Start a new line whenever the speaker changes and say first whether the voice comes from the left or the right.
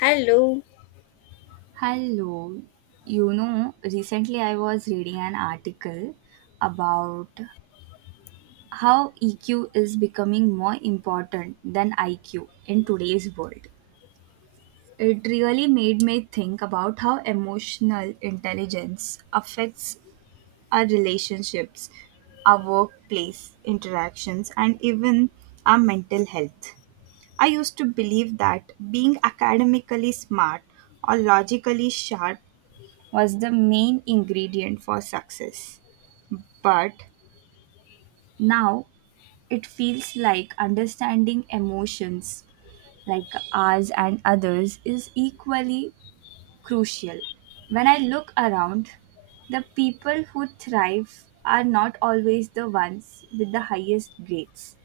left: Hello.
right: Hello. You know, recently I was reading an article about how EQ is becoming more important than IQ in today's world. It really made me think about how emotional intelligence affects our relationships, our workplace interactions, and even our mental health. I used to believe that being academically smart or logically sharp was the main ingredient for success. But now it feels like understanding emotions like ours and others is equally crucial. When I look around, the people who thrive are not always the ones with the highest grades,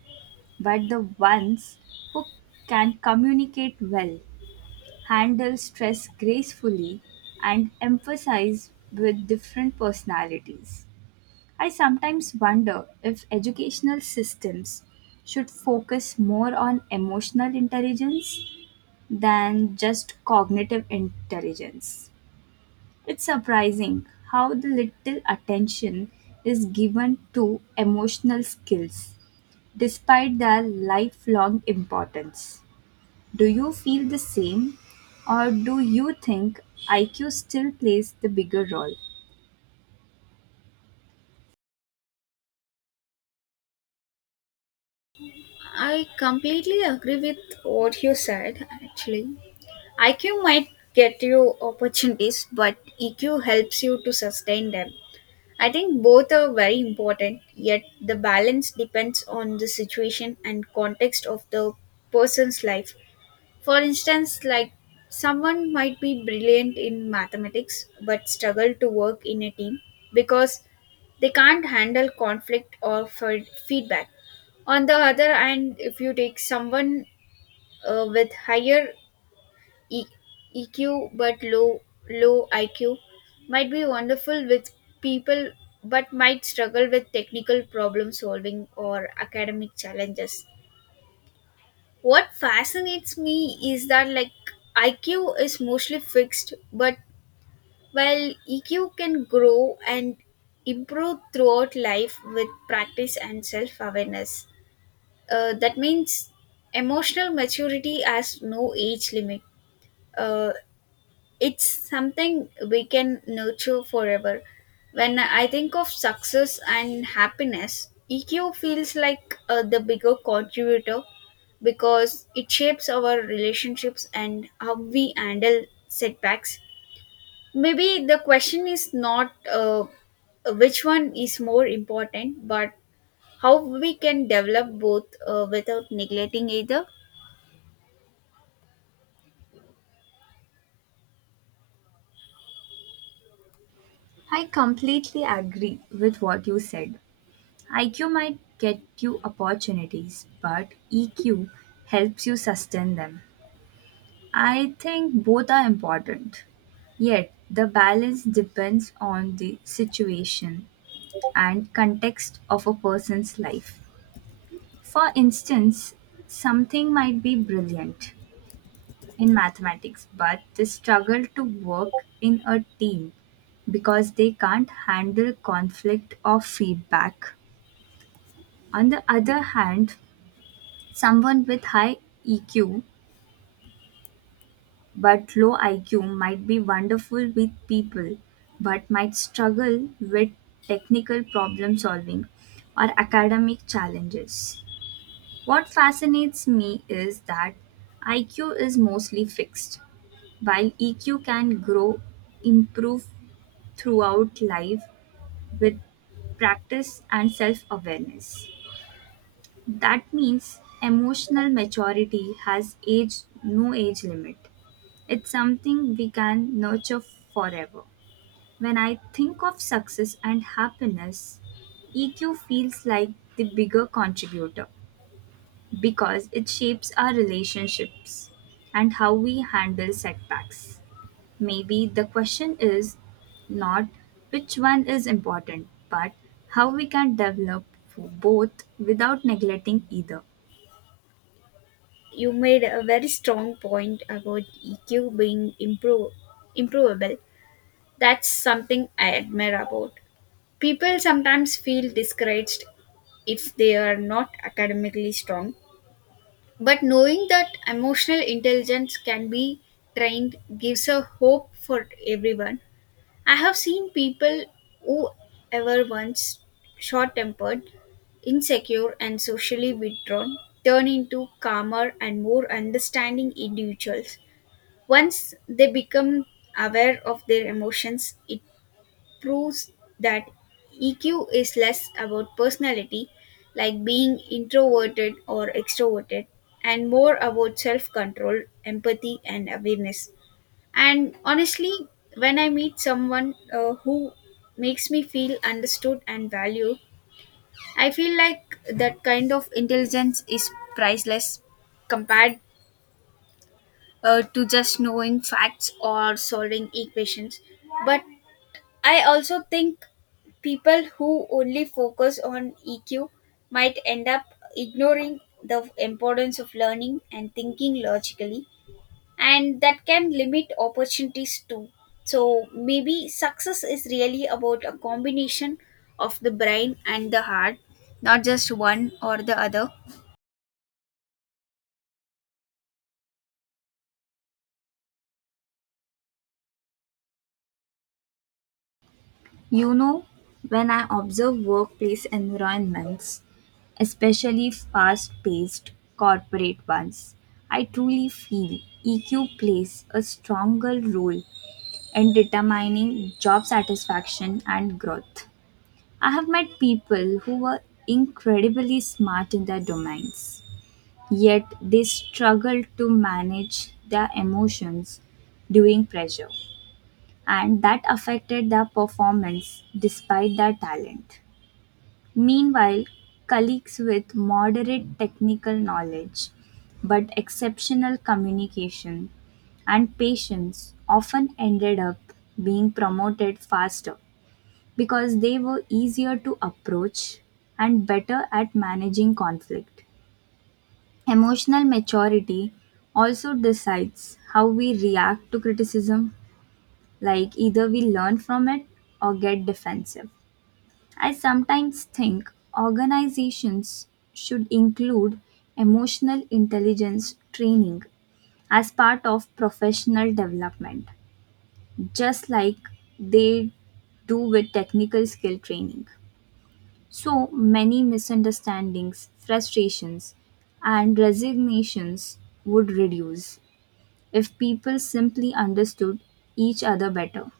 right: but the ones who can communicate well, handle stress gracefully, and emphasize with different personalities. I sometimes wonder if educational systems should focus more on emotional intelligence than just cognitive intelligence. It's surprising how the little attention is given to emotional skills despite their lifelong importance. Do you feel the same or do you think IQ still plays the bigger role?
left: I completely agree with what you said, actually. IQ might get you opportunities, but EQ helps you to sustain them. I think both are very important, yet, the balance depends on the situation and context of the person's life. For instance, like someone might be brilliant in mathematics but struggle to work in a team because they can't handle conflict or for feedback. On the other hand, if you take someone with higher e- EQ but low IQ, might be wonderful with people but might struggle with technical problem solving or academic challenges. What fascinates me is that, like, IQ is mostly fixed, but while EQ can grow and improve throughout life with practice and self-awareness. That means emotional maturity has no age limit. Uh, it's something we can nurture forever. When I think of success and happiness, EQ feels like the bigger contributor because it shapes our relationships and how we handle setbacks. Maybe the question is not which one is more important, but how we can develop both without neglecting either.
right: I completely agree with what you said. IQ might get you opportunities, but EQ helps you sustain them. I think both are important, yet the balance depends on the situation and context of a person's life. For instance, something might be brilliant in mathematics but they struggle to work in a team because they can't handle conflict or feedback. On the other hand, someone with high EQ but low IQ might be wonderful with people but might struggle with technical problem solving or academic challenges. What fascinates me is that IQ is mostly fixed, while EQ can grow, improve throughout life with practice and self awareness. That means emotional maturity has age no age limit. It's something we can nurture forever. When I think of success and happiness, EQ feels like the bigger contributor because it shapes our relationships and how we handle setbacks. Maybe the question is not which one is important, but how we can develop both without neglecting either.
left: You made a very strong point about EQ being improvable. That's something I admire about. People sometimes feel discouraged if they are not academically strong, but knowing that emotional intelligence can be trained gives a hope for everyone. I have seen people who ever once short tempered, insecure, and socially withdrawn turn into calmer and more understanding individuals. Once they become aware of their emotions, it proves that EQ is less about personality, like being introverted or extroverted, and more about self control, empathy, and awareness. And honestly, when I meet someone who makes me feel understood and valued, I feel like that kind of intelligence is priceless compared to just knowing facts or solving equations. But I also think people who only focus on EQ might end up ignoring the importance of learning and thinking logically, and that can limit opportunities too. So maybe success is really about a combination of the brain and the heart, not just one or the other.
right: You know, when I observe workplace environments, especially fast paced corporate ones, I truly feel EQ plays a stronger role in determining job satisfaction and growth. I have met people who were incredibly smart in their domains, yet they struggled to manage their emotions during pressure, and that affected their performance despite their talent. Meanwhile, colleagues with moderate technical knowledge but exceptional communication and patience often ended up being promoted faster because they were easier to approach and better at managing conflict. Emotional maturity also decides how we react to criticism, like either we learn from it or get defensive. I sometimes think organizations should include emotional intelligence training as part of professional development, just like they do with technical skill training. So many misunderstandings, frustrations, and resignations would reduce if people simply understood each other better.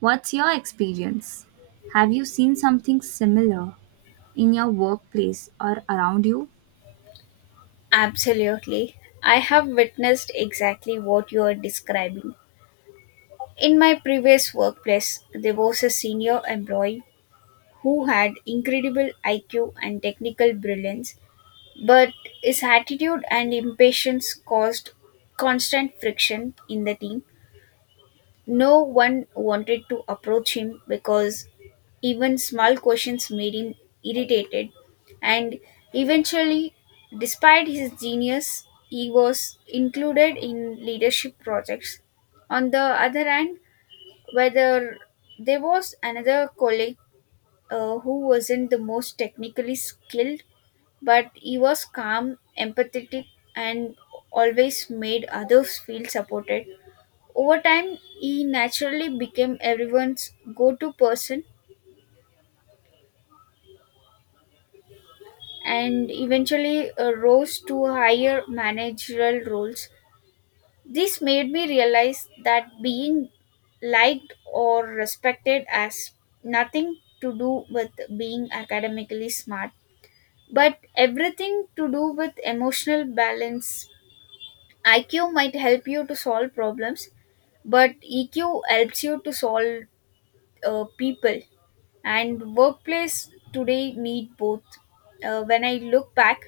right: What's your experience? Have you seen something similar in your workplace or around you?
left: Absolutely. I have witnessed exactly what you are describing. In my previous workplace, there was a senior employee who had incredible IQ and technical brilliance, but his attitude and impatience caused constant friction in the team. No one wanted to approach him because even small questions made him irritated, and eventually, despite his genius, he was included in leadership projects. On the other hand, whether there was another colleague who wasn't the most technically skilled, but he was calm, empathetic, and always made others feel supported. Over time, he naturally became everyone's go to person and eventually rose to higher managerial roles. This made me realize that being liked or respected has nothing to do with being academically smart, but everything to do with emotional balance. IQ might help you to solve problems, but EQ helps you to solve people, and workplace today need both. When I look back,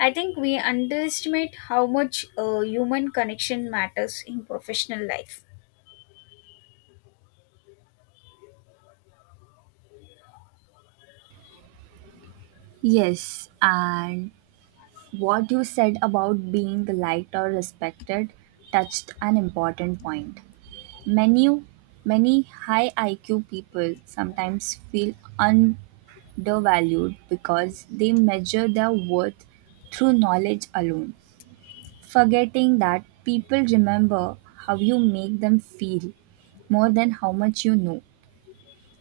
left: I think we underestimate how much human connection matters in professional life.
right: Yes, and what you said about being liked or respected touched an important point. Many, many high IQ people sometimes feel undervalued because they measure their worth through knowledge alone, forgetting that people remember how you make them feel more than how much you know.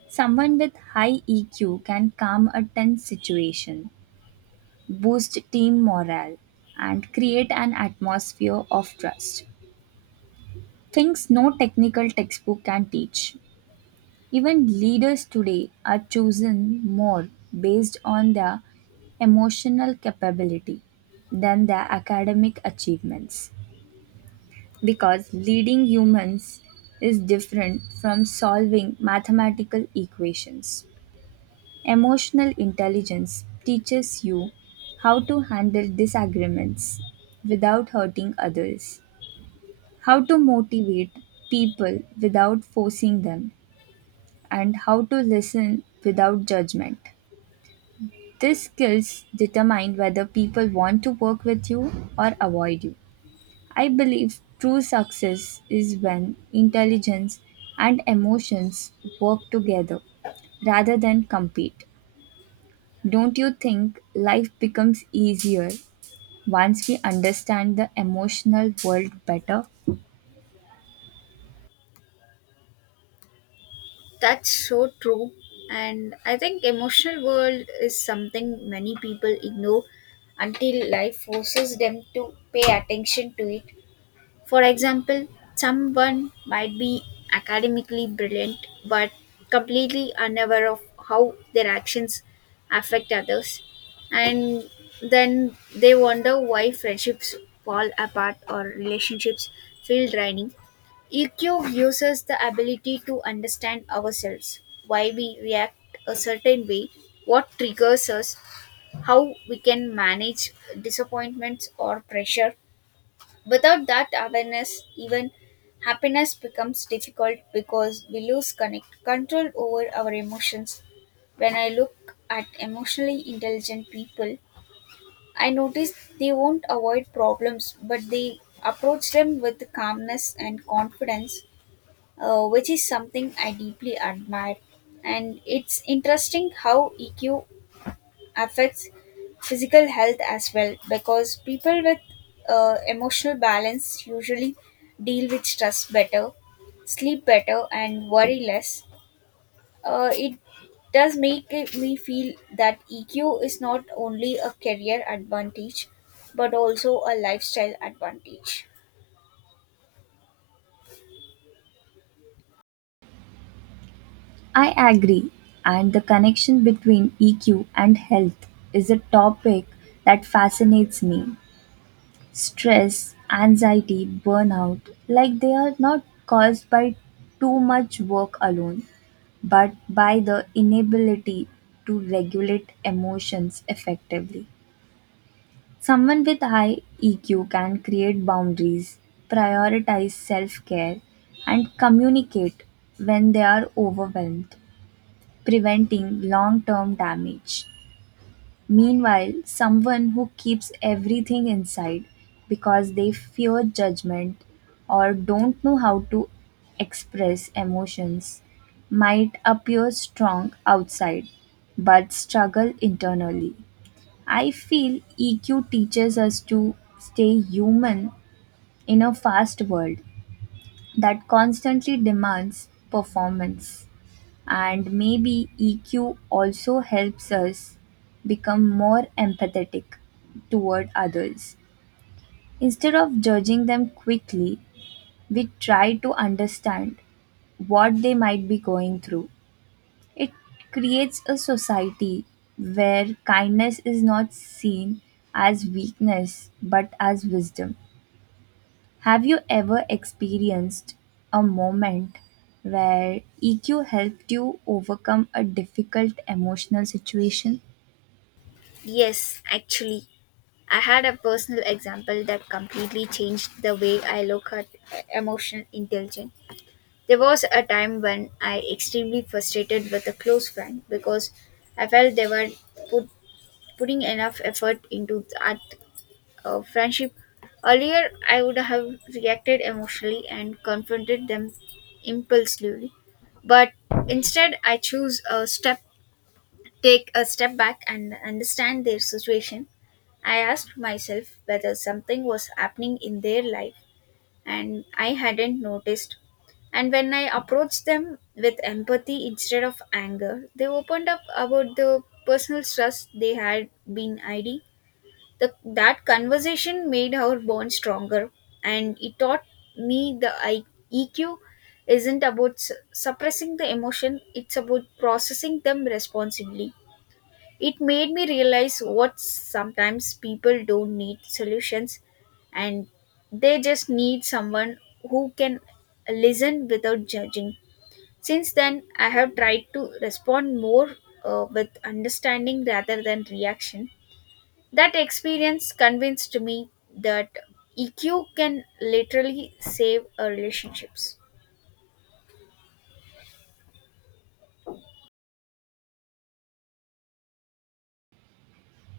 right: Someone with high EQ can calm a tense situation, boost team morale, and create an atmosphere of trust. Things no technical textbook can teach. Even leaders today are chosen more based on their emotional capability than their academic achievements, because leading humans is different from solving mathematical equations. Emotional intelligence teaches you how to handle disagreements without hurting others, how to motivate people without forcing them, and how to listen without judgment. These skills determine whether people want to work with you or avoid you. I believe true success is when intelligence and emotions work together rather than compete. Don't you think life becomes easier once we understand the emotional world better?
left: That's so true, and I think emotional world is something many people ignore until life forces them to pay attention to it. For example, someone might be academically brilliant but completely unaware of how their actions affect others, and then they wonder why friendships fall apart or relationships feel draining. EQ gives us the ability to understand ourselves, why we react a certain way, what triggers us, how we can manage disappointments or pressure. Without that awareness, even happiness becomes difficult because we lose connect control over our emotions. When I look at emotionally intelligent people, I notice they won't avoid problems, but they approach them with calmness and confidence, which is something I deeply admire. And it's interesting how EQ affects physical health as well, because people with emotional balance usually deal with stress better, sleep better, and worry less. It does me feel that EQ is not only a career advantage but also a lifestyle advantage.
right: I agree, and the connection between EQ and health is a topic that fascinates me. Stress, anxiety, burnout, like they are not caused by too much work alone, but by the inability to regulate emotions effectively. Someone with high EQ can create boundaries, prioritize self care, and communicate when they are overwhelmed, preventing long term damage. Meanwhile, someone who keeps everything inside because they fear judgment or don't know how to express emotions might appear strong outside but struggle internally. I feel EQ teaches us to stay human in a fast world that constantly demands performance. And maybe EQ also helps us become more empathetic toward others. Instead of judging them quickly, we try to understand what they might be going through. It creates a society where kindness is not seen as weakness but as wisdom. Have you ever experienced a moment where EQ helped you overcome a difficult emotional situation?
left: Yes, actually, I had a personal example that completely changed the way I look at emotional intelligence. There was a time when I extremely frustrated with a close friend because I felt they were put, putting enough effort into that friendship. Earlier, I would have reacted emotionally and confronted them impulsively, but instead, I choose a step, take a step back, and understand their situation. I asked myself whether something was happening in their life and I hadn't noticed. And when I approached them with empathy instead of anger, they opened up about the personal stress they had been hiding. That conversation made our bond stronger, and it taught me EQ isn't about suppressing the emotion, it's about processing them responsibly. It made me realize what sometimes people don't need solutions, and they just need someone who can listen without judging. Since then, I have tried to respond more with understanding rather than reaction. That experience convinced me that EQ can literally save relationships.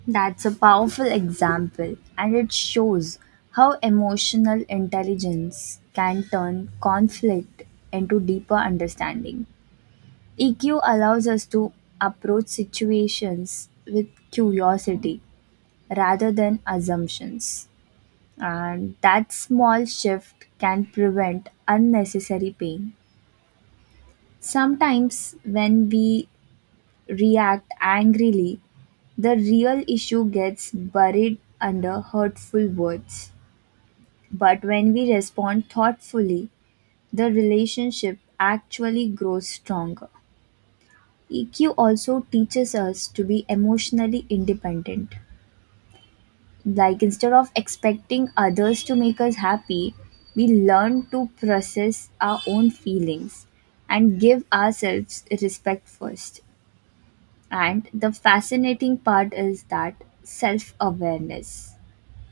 right: That's a powerful example, and it shows how emotional intelligence can turn conflict into deeper understanding. EQ allows us to approach situations with curiosity rather than assumptions, and that small shift can prevent unnecessary pain. Sometimes, when we react angrily, the real issue gets buried under hurtful words. But when we respond thoughtfully, the relationship actually grows stronger. EQ also teaches us to be emotionally independent. Like, instead of expecting others to make us happy, we learn to process our own feelings and give ourselves respect first. And the fascinating part is that self awareness,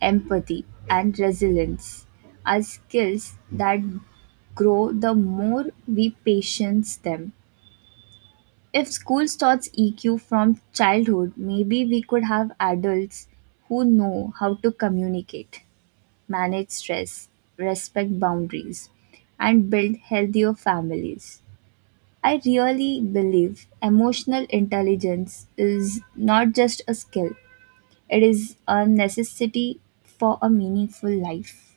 right: empathy, and resilience are skills that grow the more we patience them. If school starts EQ from childhood, maybe we could have adults who know how to communicate, manage stress, respect boundaries, and build healthier families. I really believe emotional intelligence is not just a skill, it is a necessity for a meaningful life.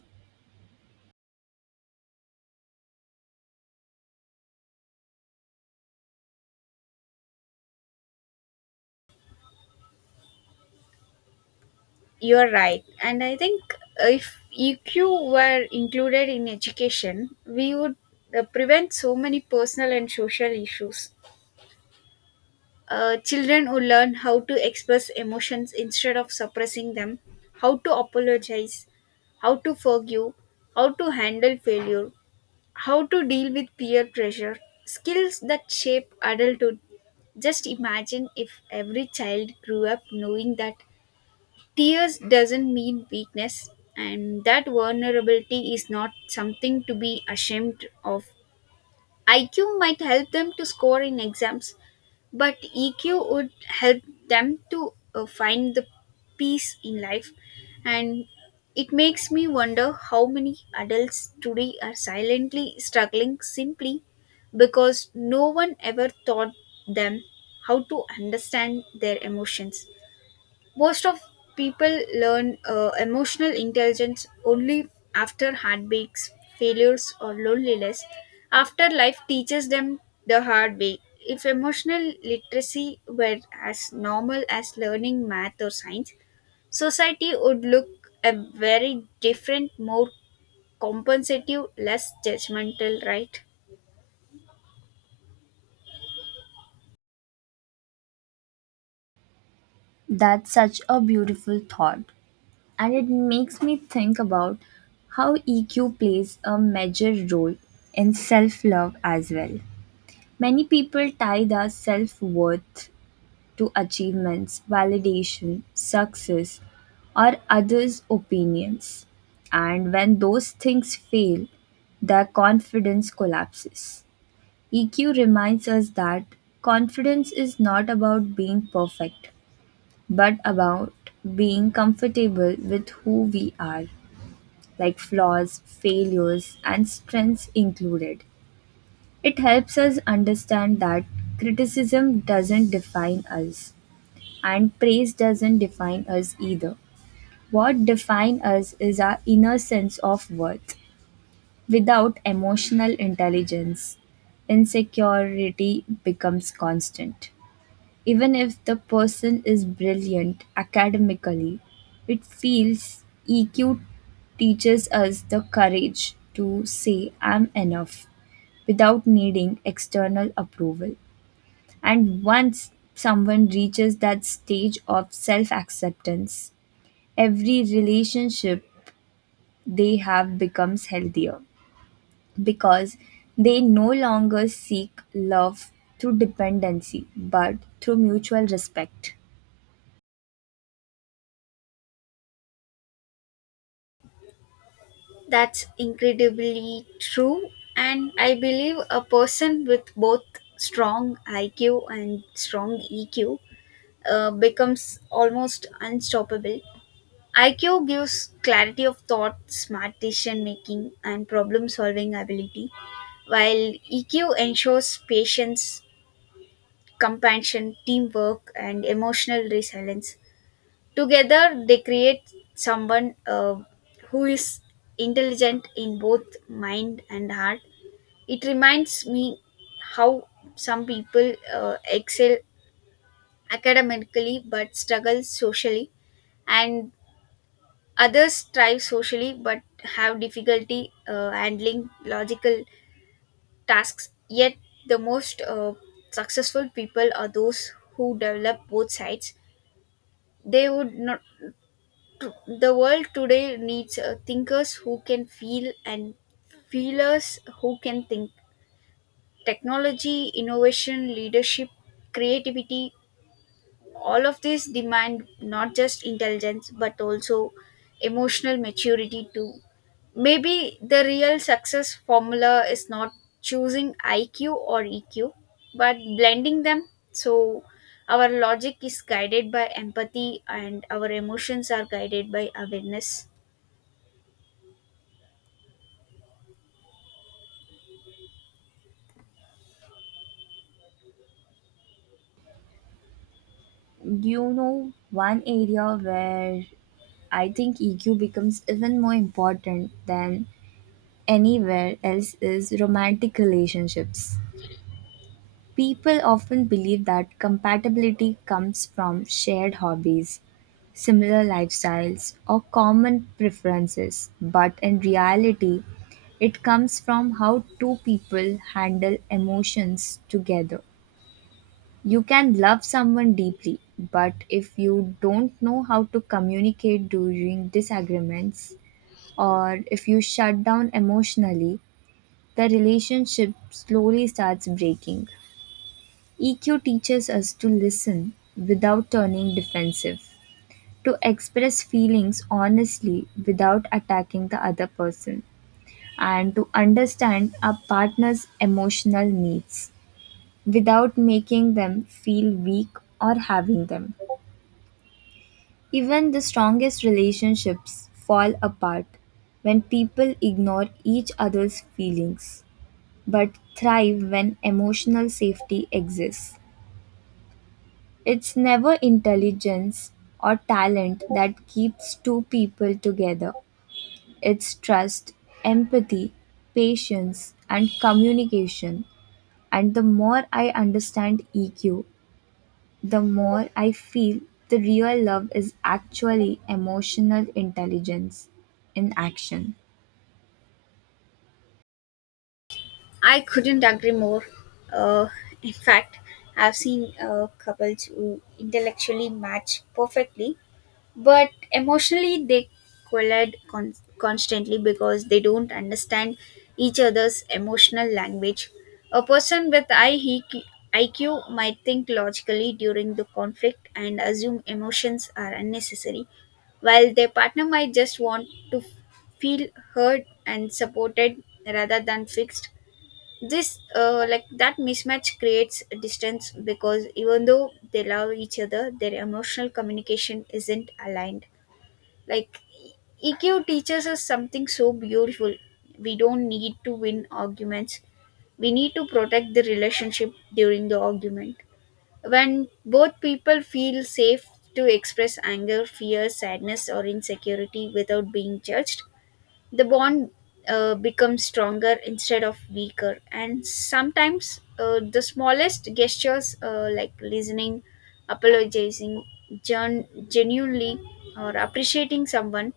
left: You're right. And I think if EQ were included in education, we would prevent so many personal and social issues. Children would learn how to express emotions instead of suppressing them, how to apologize, how to forgive, how to handle failure, how to deal with peer pressure, skills that shape adulthood. Just imagine if every child grew up knowing that tears doesn't mean weakness, and that vulnerability is not something to be ashamed of. IQ might help them to score in exams, but EQ would help them to find the peace in life. And it makes me wonder how many adults today are silently struggling simply because no one ever taught them how to understand their emotions. Most of people learn emotional intelligence only after heartbreaks, failures, or loneliness, after life teaches them the hard way. If emotional literacy were as normal as learning math or science, society would look a very different, more compensative, less judgmental, right?
right: That's such a beautiful thought, and it makes me think about how EQ plays a major role in self love as well. Many people tie their self worth to achievements, validation, success, or others' opinions. And when those things fail, their confidence collapses. EQ reminds us that confidence is not about being perfect, but about being comfortable with who we are, like flaws, failures, and strengths included. It helps us understand that criticism doesn't define us. And praise doesn't define us either. What defines us is our inner sense of worth. Without emotional intelligence, insecurity becomes constant. Even if the person is brilliant academically, it feels EQ teaches us the courage to say, I'm enough, without needing external approval. And once someone reaches that stage of self acceptance, every relationship they have becomes healthier because they no longer seek love through dependency but through mutual respect.
left: That's incredibly true, and I believe a person with both strong IQ and strong EQ becomes almost unstoppable. IQ gives clarity of thought, smart decision making, and problem solving ability, while EQ ensures patience, compassion, teamwork, and emotional resilience. Together, they create someone who is intelligent in both mind and heart. It reminds me how some people excel academically but struggle socially, and others thrive socially but have difficulty handling logical tasks. Yet, the most successful people are those who develop both sides. They would not The world today needs thinkers who can feel and feelers who can think. Technology, innovation, leadership, creativity, all of this demand not just intelligence but also emotional maturity too. Maybe the real success formula is not choosing IQ or EQ but blending them, so our logic is guided by empathy and our emotions are guided by awareness.
right: You know, one area where I think EQ becomes even more important than anywhere else is romantic relationships. People often believe that compatibility comes from shared hobbies, similar lifestyles, or common preferences, but in reality, it comes from how two people handle emotions together. You can love someone deeply, but if you don't know how to communicate during disagreements, or if you shut down emotionally, the relationship slowly starts breaking. EQ teaches us to listen without turning defensive, to express feelings honestly without attacking the other person, and to understand our partner's emotional needs without making them feel weak or having them. Even the strongest relationships fall apart when people ignore each other's feelings, but thrive when emotional safety exists. It's never intelligence or talent that keeps two people together. It's trust, empathy, patience, and communication. And the more I understand EQ, the more I feel the real love is actually emotional intelligence in action.
left: I couldn't agree more. Uh, in fact, I've seen couples who intellectually match perfectly, but emotionally they constantly because they don't understand each other's emotional language. A person with high IQ IQ might think logically during the conflict and assume emotions are unnecessary, while their partner might just want to feel heard and supported rather than fixed. This Like, that mismatch creates a distance, because even though they love each other, their emotional communication isn't aligned. Like, EQ teaches us something so beautiful: we don't need to win arguments, we need to protect the relationship during the argument. When both people feel safe to express anger, fear, sadness or insecurity without being judged, the bond becomes stronger instead of weaker. And sometimes the smallest gestures, like listening, apologizing genuinely, or appreciating someone,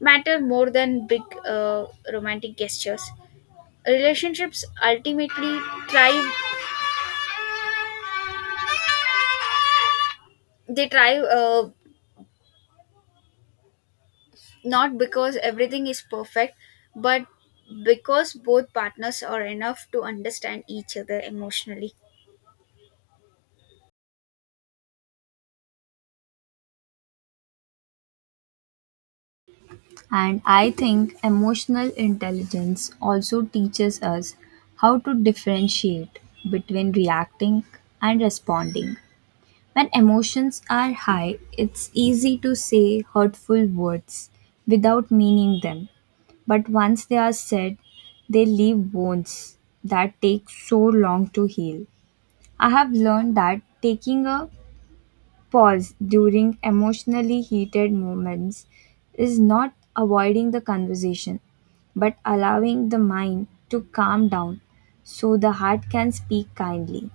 left: matter more than big romantic gestures. Relationships ultimately thrive thrive not because everything is perfect, but because both partners are enough to understand each other emotionally.
right: And I think emotional intelligence also teaches us how to differentiate between reacting and responding. When emotions are high, it's easy to say hurtful words without meaning them. But once they are said, they leave wounds that take so long to heal. I have learned that taking a pause during emotionally heated moments is not avoiding the conversation, but allowing the mind to calm down so the heart can speak kindly.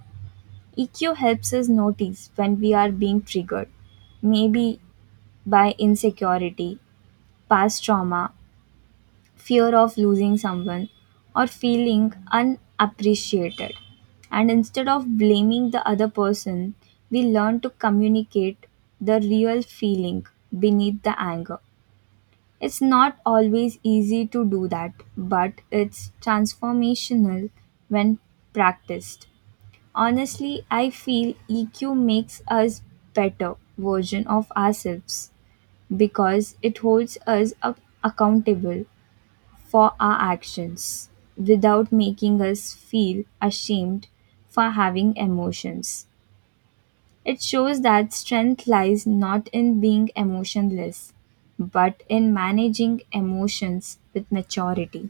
right: EQ helps us notice when we are being triggered, maybe by insecurity, past trauma, fear of losing someone, or feeling unappreciated. And instead of blaming the other person, we learn to communicate the real feeling beneath the anger. It's not always easy to do that, but it's transformational when practiced. Honestly, I feel EQ makes us better version of ourselves because it holds us accountable for our actions without making us feel ashamed for having emotions. It shows that strength lies not in being emotionless but in managing emotions with maturity.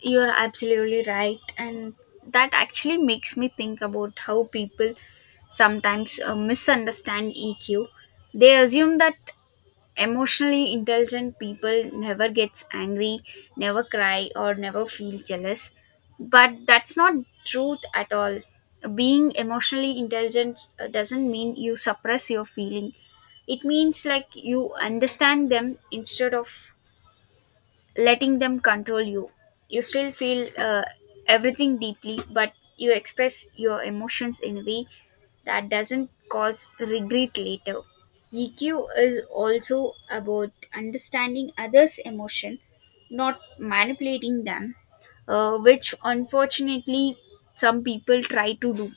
left: You're absolutely right. And that actually makes me think about how people sometimes misunderstand EQ. They assume that emotionally intelligent people never gets angry, never cry or never feel jealous. But that's not truth at all. Being emotionally intelligent doesn't mean you suppress your feeling. It means, like, you understand them instead of letting them control you. You still feel everything deeply, but you express your emotions in a way that doesn't cause regret later. EQ is also about understanding others' emotion, not manipulating them, which unfortunately some people try to do.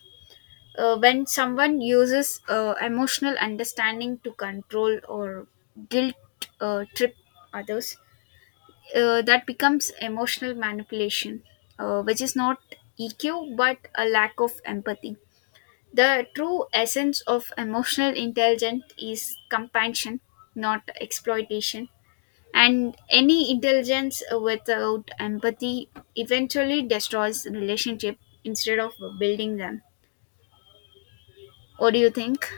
left: When someone uses emotional understanding to control or guilt trip others, that becomes emotional manipulation, which is not EQ but a lack of empathy. The true essence of emotional intelligence is compassion, not exploitation. And any intelligence without empathy eventually destroys relationship instead of building them. What do you think?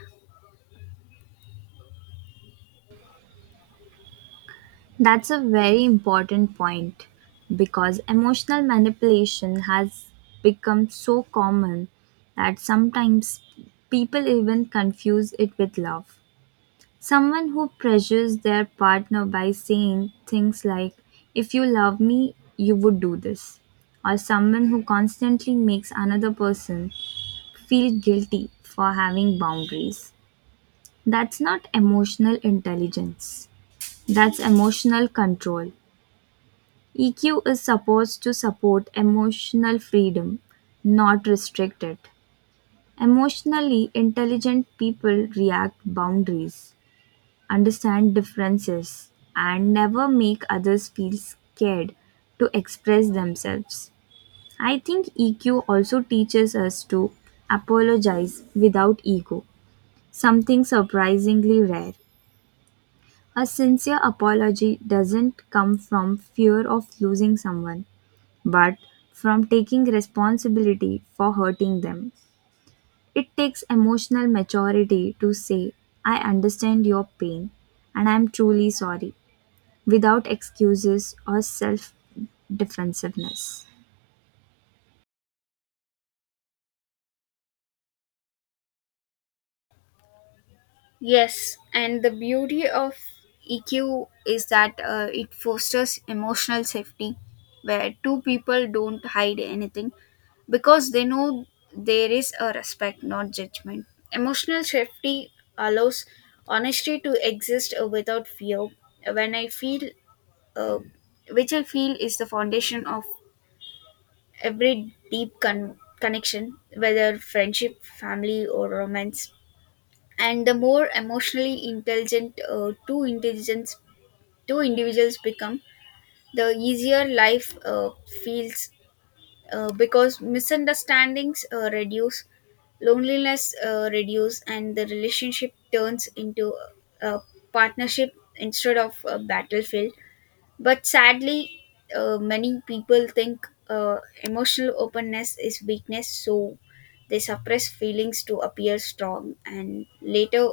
right: That's a very important point because emotional manipulation has become so common that sometimes people even confuse it with love. Someone who pressures their partner by saying things like, if you love me, you would do this. Or someone who constantly makes another person feel guilty for having boundaries. That's not emotional intelligence, that's emotional control. EQ is supposed to support emotional freedom, not restrict it. Emotionally intelligent people react boundaries, understand differences, and never make others feel scared to express themselves. I think EQ also teaches us to apologize without ego, something surprisingly rare. A sincere apology doesn't come from fear of losing someone but from taking responsibility for hurting them. It takes emotional maturity to say, I understand your pain and I am truly sorry, without excuses or self defensiveness.
left: Yes, and the beauty of EQ is that it fosters emotional safety, where two people don't hide anything because they know there is a respect, not judgment. Emotional safety allows honesty to exist without fear. When I feel, uh, which I feel is the foundation of every deep connection, whether friendship, family, or romance. And the more emotionally intelligent, two individuals become, the easier life feels, because misunderstandings reduce, loneliness reduce, and the relationship turns into a partnership instead of a battlefield. But sadly, many people think emotional openness is weakness, so they suppress feelings to appear strong and later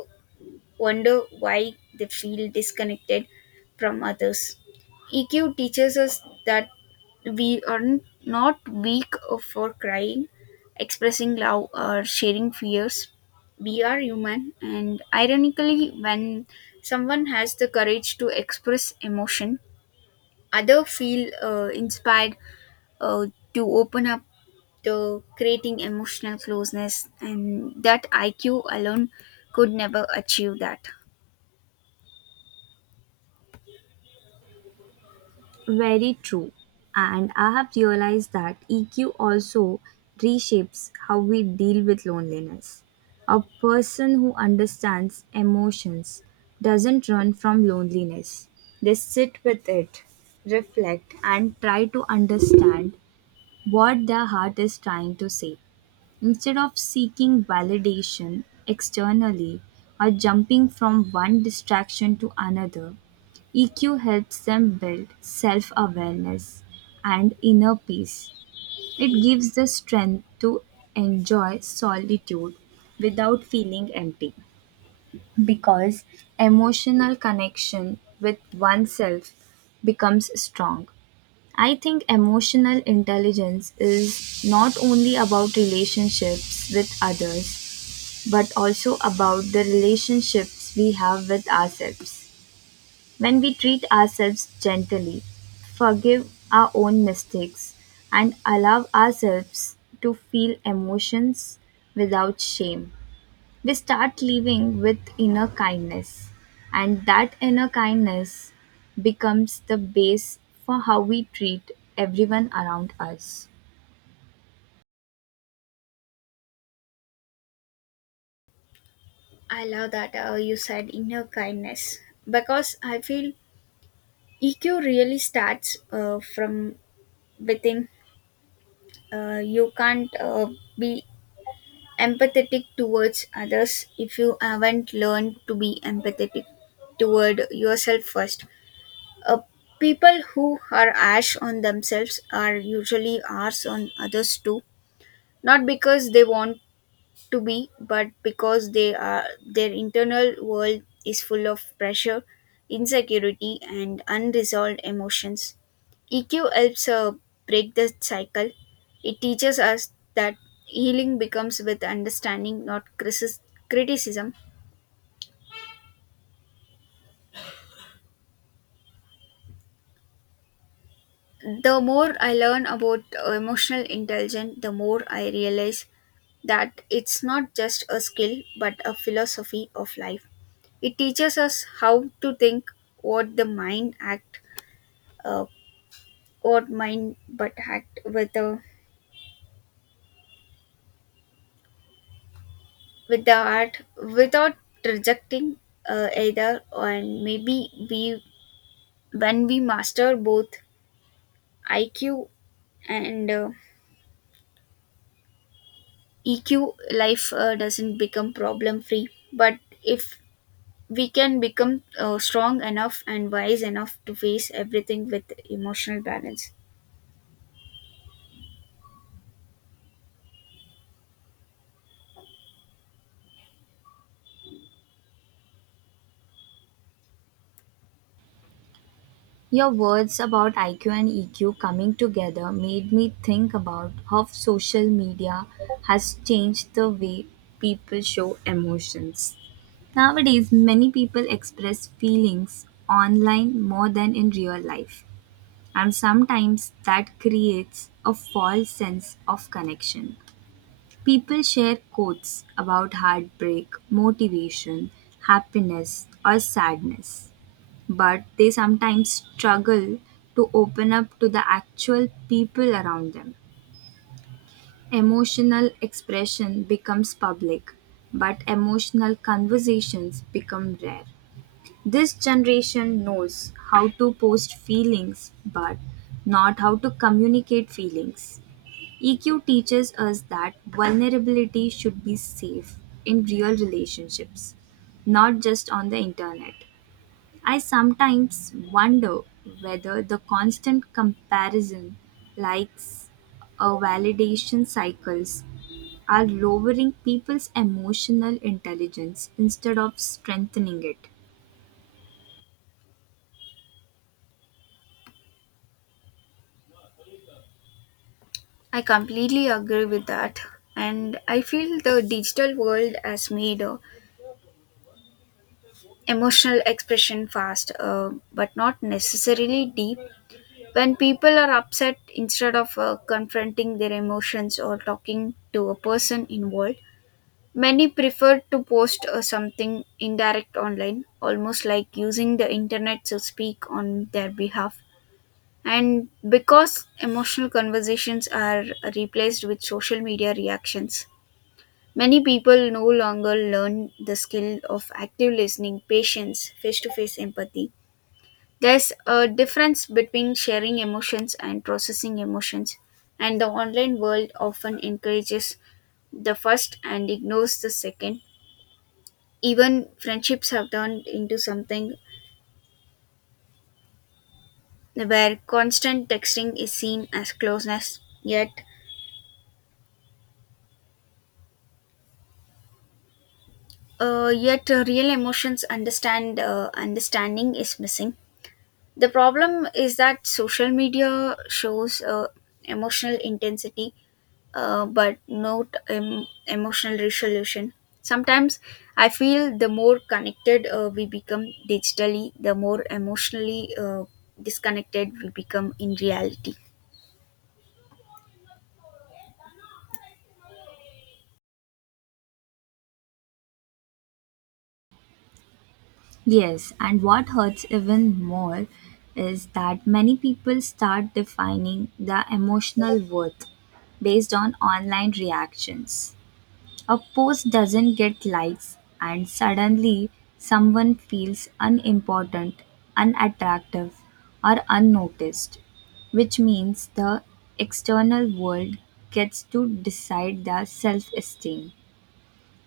left: wonder why they feel disconnected from others. EQ teaches us that we are not weak for crying, expressing love, or sharing fears. We are human, and ironically, when someone has the courage to express emotion, others feel inspired uh, to open up, to creating emotional closeness, and that IQ alone could never achieve that.
right: Very true. And I have realized that EQ also reshapes how we deal with loneliness. A person who understands emotions doesn't run from loneliness, they sit with it, reflect, and try to understand what their heart is trying to say. Instead of seeking validation externally or jumping from one distraction to another, EQ helps them build self awareness and inner peace. It gives the strength to enjoy solitude without feeling empty because emotional connection with oneself becomes strong. I think emotional intelligence is not only about relationships with others, but also about the relationships we have with ourselves. When we treat ourselves gently, forgive our own mistakes, and allow ourselves to feel emotions without shame, we start living with inner kindness. And that inner kindness becomes the base for how we treat everyone around us.
left: I love that you said inner kindness, because I feel EQ really starts from within. You can't be empathetic towards others if you haven't learned to be empathetic toward yourself first. Uh, people who are harsh on themselves are usually harsh on others too, not because they want to be, but because they are their internal world is full of pressure, insecurity, and unresolved emotions. EQ helps break the cycle. It teaches us that healing becomes with understanding, not criticism. The more I learn about emotional intelligence, the more I realize that it's not just a skill but a philosophy of life. It teaches us how to think, what the mind act, uh, what mind but act with the art without rejecting either. And maybe we when we master both IQ and EQ, life doesn't become problem free. But if we can become strong enough and wise enough to face everything with emotional balance.
right: Your words about IQ and EQ coming together made me think about how social media has changed the way people show emotions. Nowadays, many people express feelings online more than in real life, and sometimes that creates a false sense of connection. People share quotes about heartbreak, motivation, happiness, or sadness, but they sometimes struggle to open up to the actual people around them. Emotional expression becomes public, but emotional conversations become rare. This generation knows how to post feelings, but not how to communicate feelings. EQ teaches us that vulnerability should be safe in real relationships, not just on the internet. I sometimes wonder whether the constant comparison, likes, a validation cycles are lowering people's emotional intelligence instead of strengthening it.
left: I completely agree with that. And I feel the digital world has made emotional expression fast, but not necessarily deep. When people are upset, instead of confronting their emotions or talking to a person involved, many prefer to post something indirect online, almost like using the internet to speak on their behalf. And because emotional conversations are replaced with social media reactions, many people no longer learn the skill of active listening, patience, face to face empathy. There's a difference between sharing emotions and processing emotions, and the online world often encourages the first and ignores the second. Even friendships have turned into something where constant texting is seen as closeness, yet real emotions understand understanding is missing. The problem is that social media shows emotional intensity but not emotional resolution. Sometimes I feel the more connected we become digitally, the more emotionally disconnected we become in reality.
right: Yes, and what hurts even more is that many people start defining their emotional worth based on online reactions. A post doesn't get likes, and suddenly someone feels unimportant, unattractive, or unnoticed, which means the external world gets to decide their self esteem.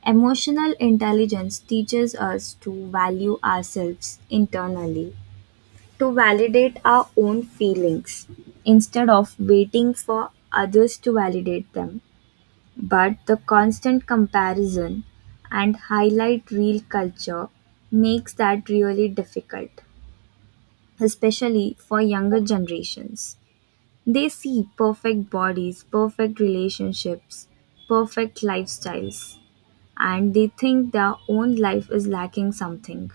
right: Emotional intelligence teaches us to value ourselves internally, to validate our own feelings instead of waiting for others to validate them. But the constant comparison and highlight reel culture makes that really difficult, especially for younger generations. They see perfect bodies, perfect relationships, perfect lifestyles, and they think their own life is lacking something.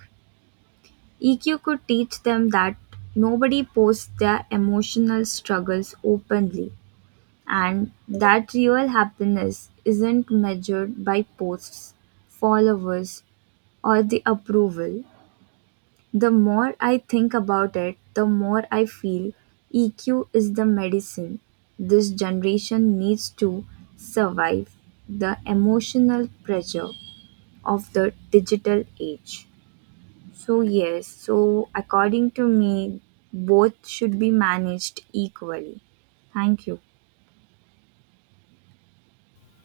right: EQ could teach them that nobody posts their emotional struggles openly and that real happiness isn't measured by posts, followers, or the approval. The more I think about it, the more I feel EQ is the medicine this generation needs to survive the emotional pressure of the digital age. So, yes, so according to me, both should be managed equally. Thank you.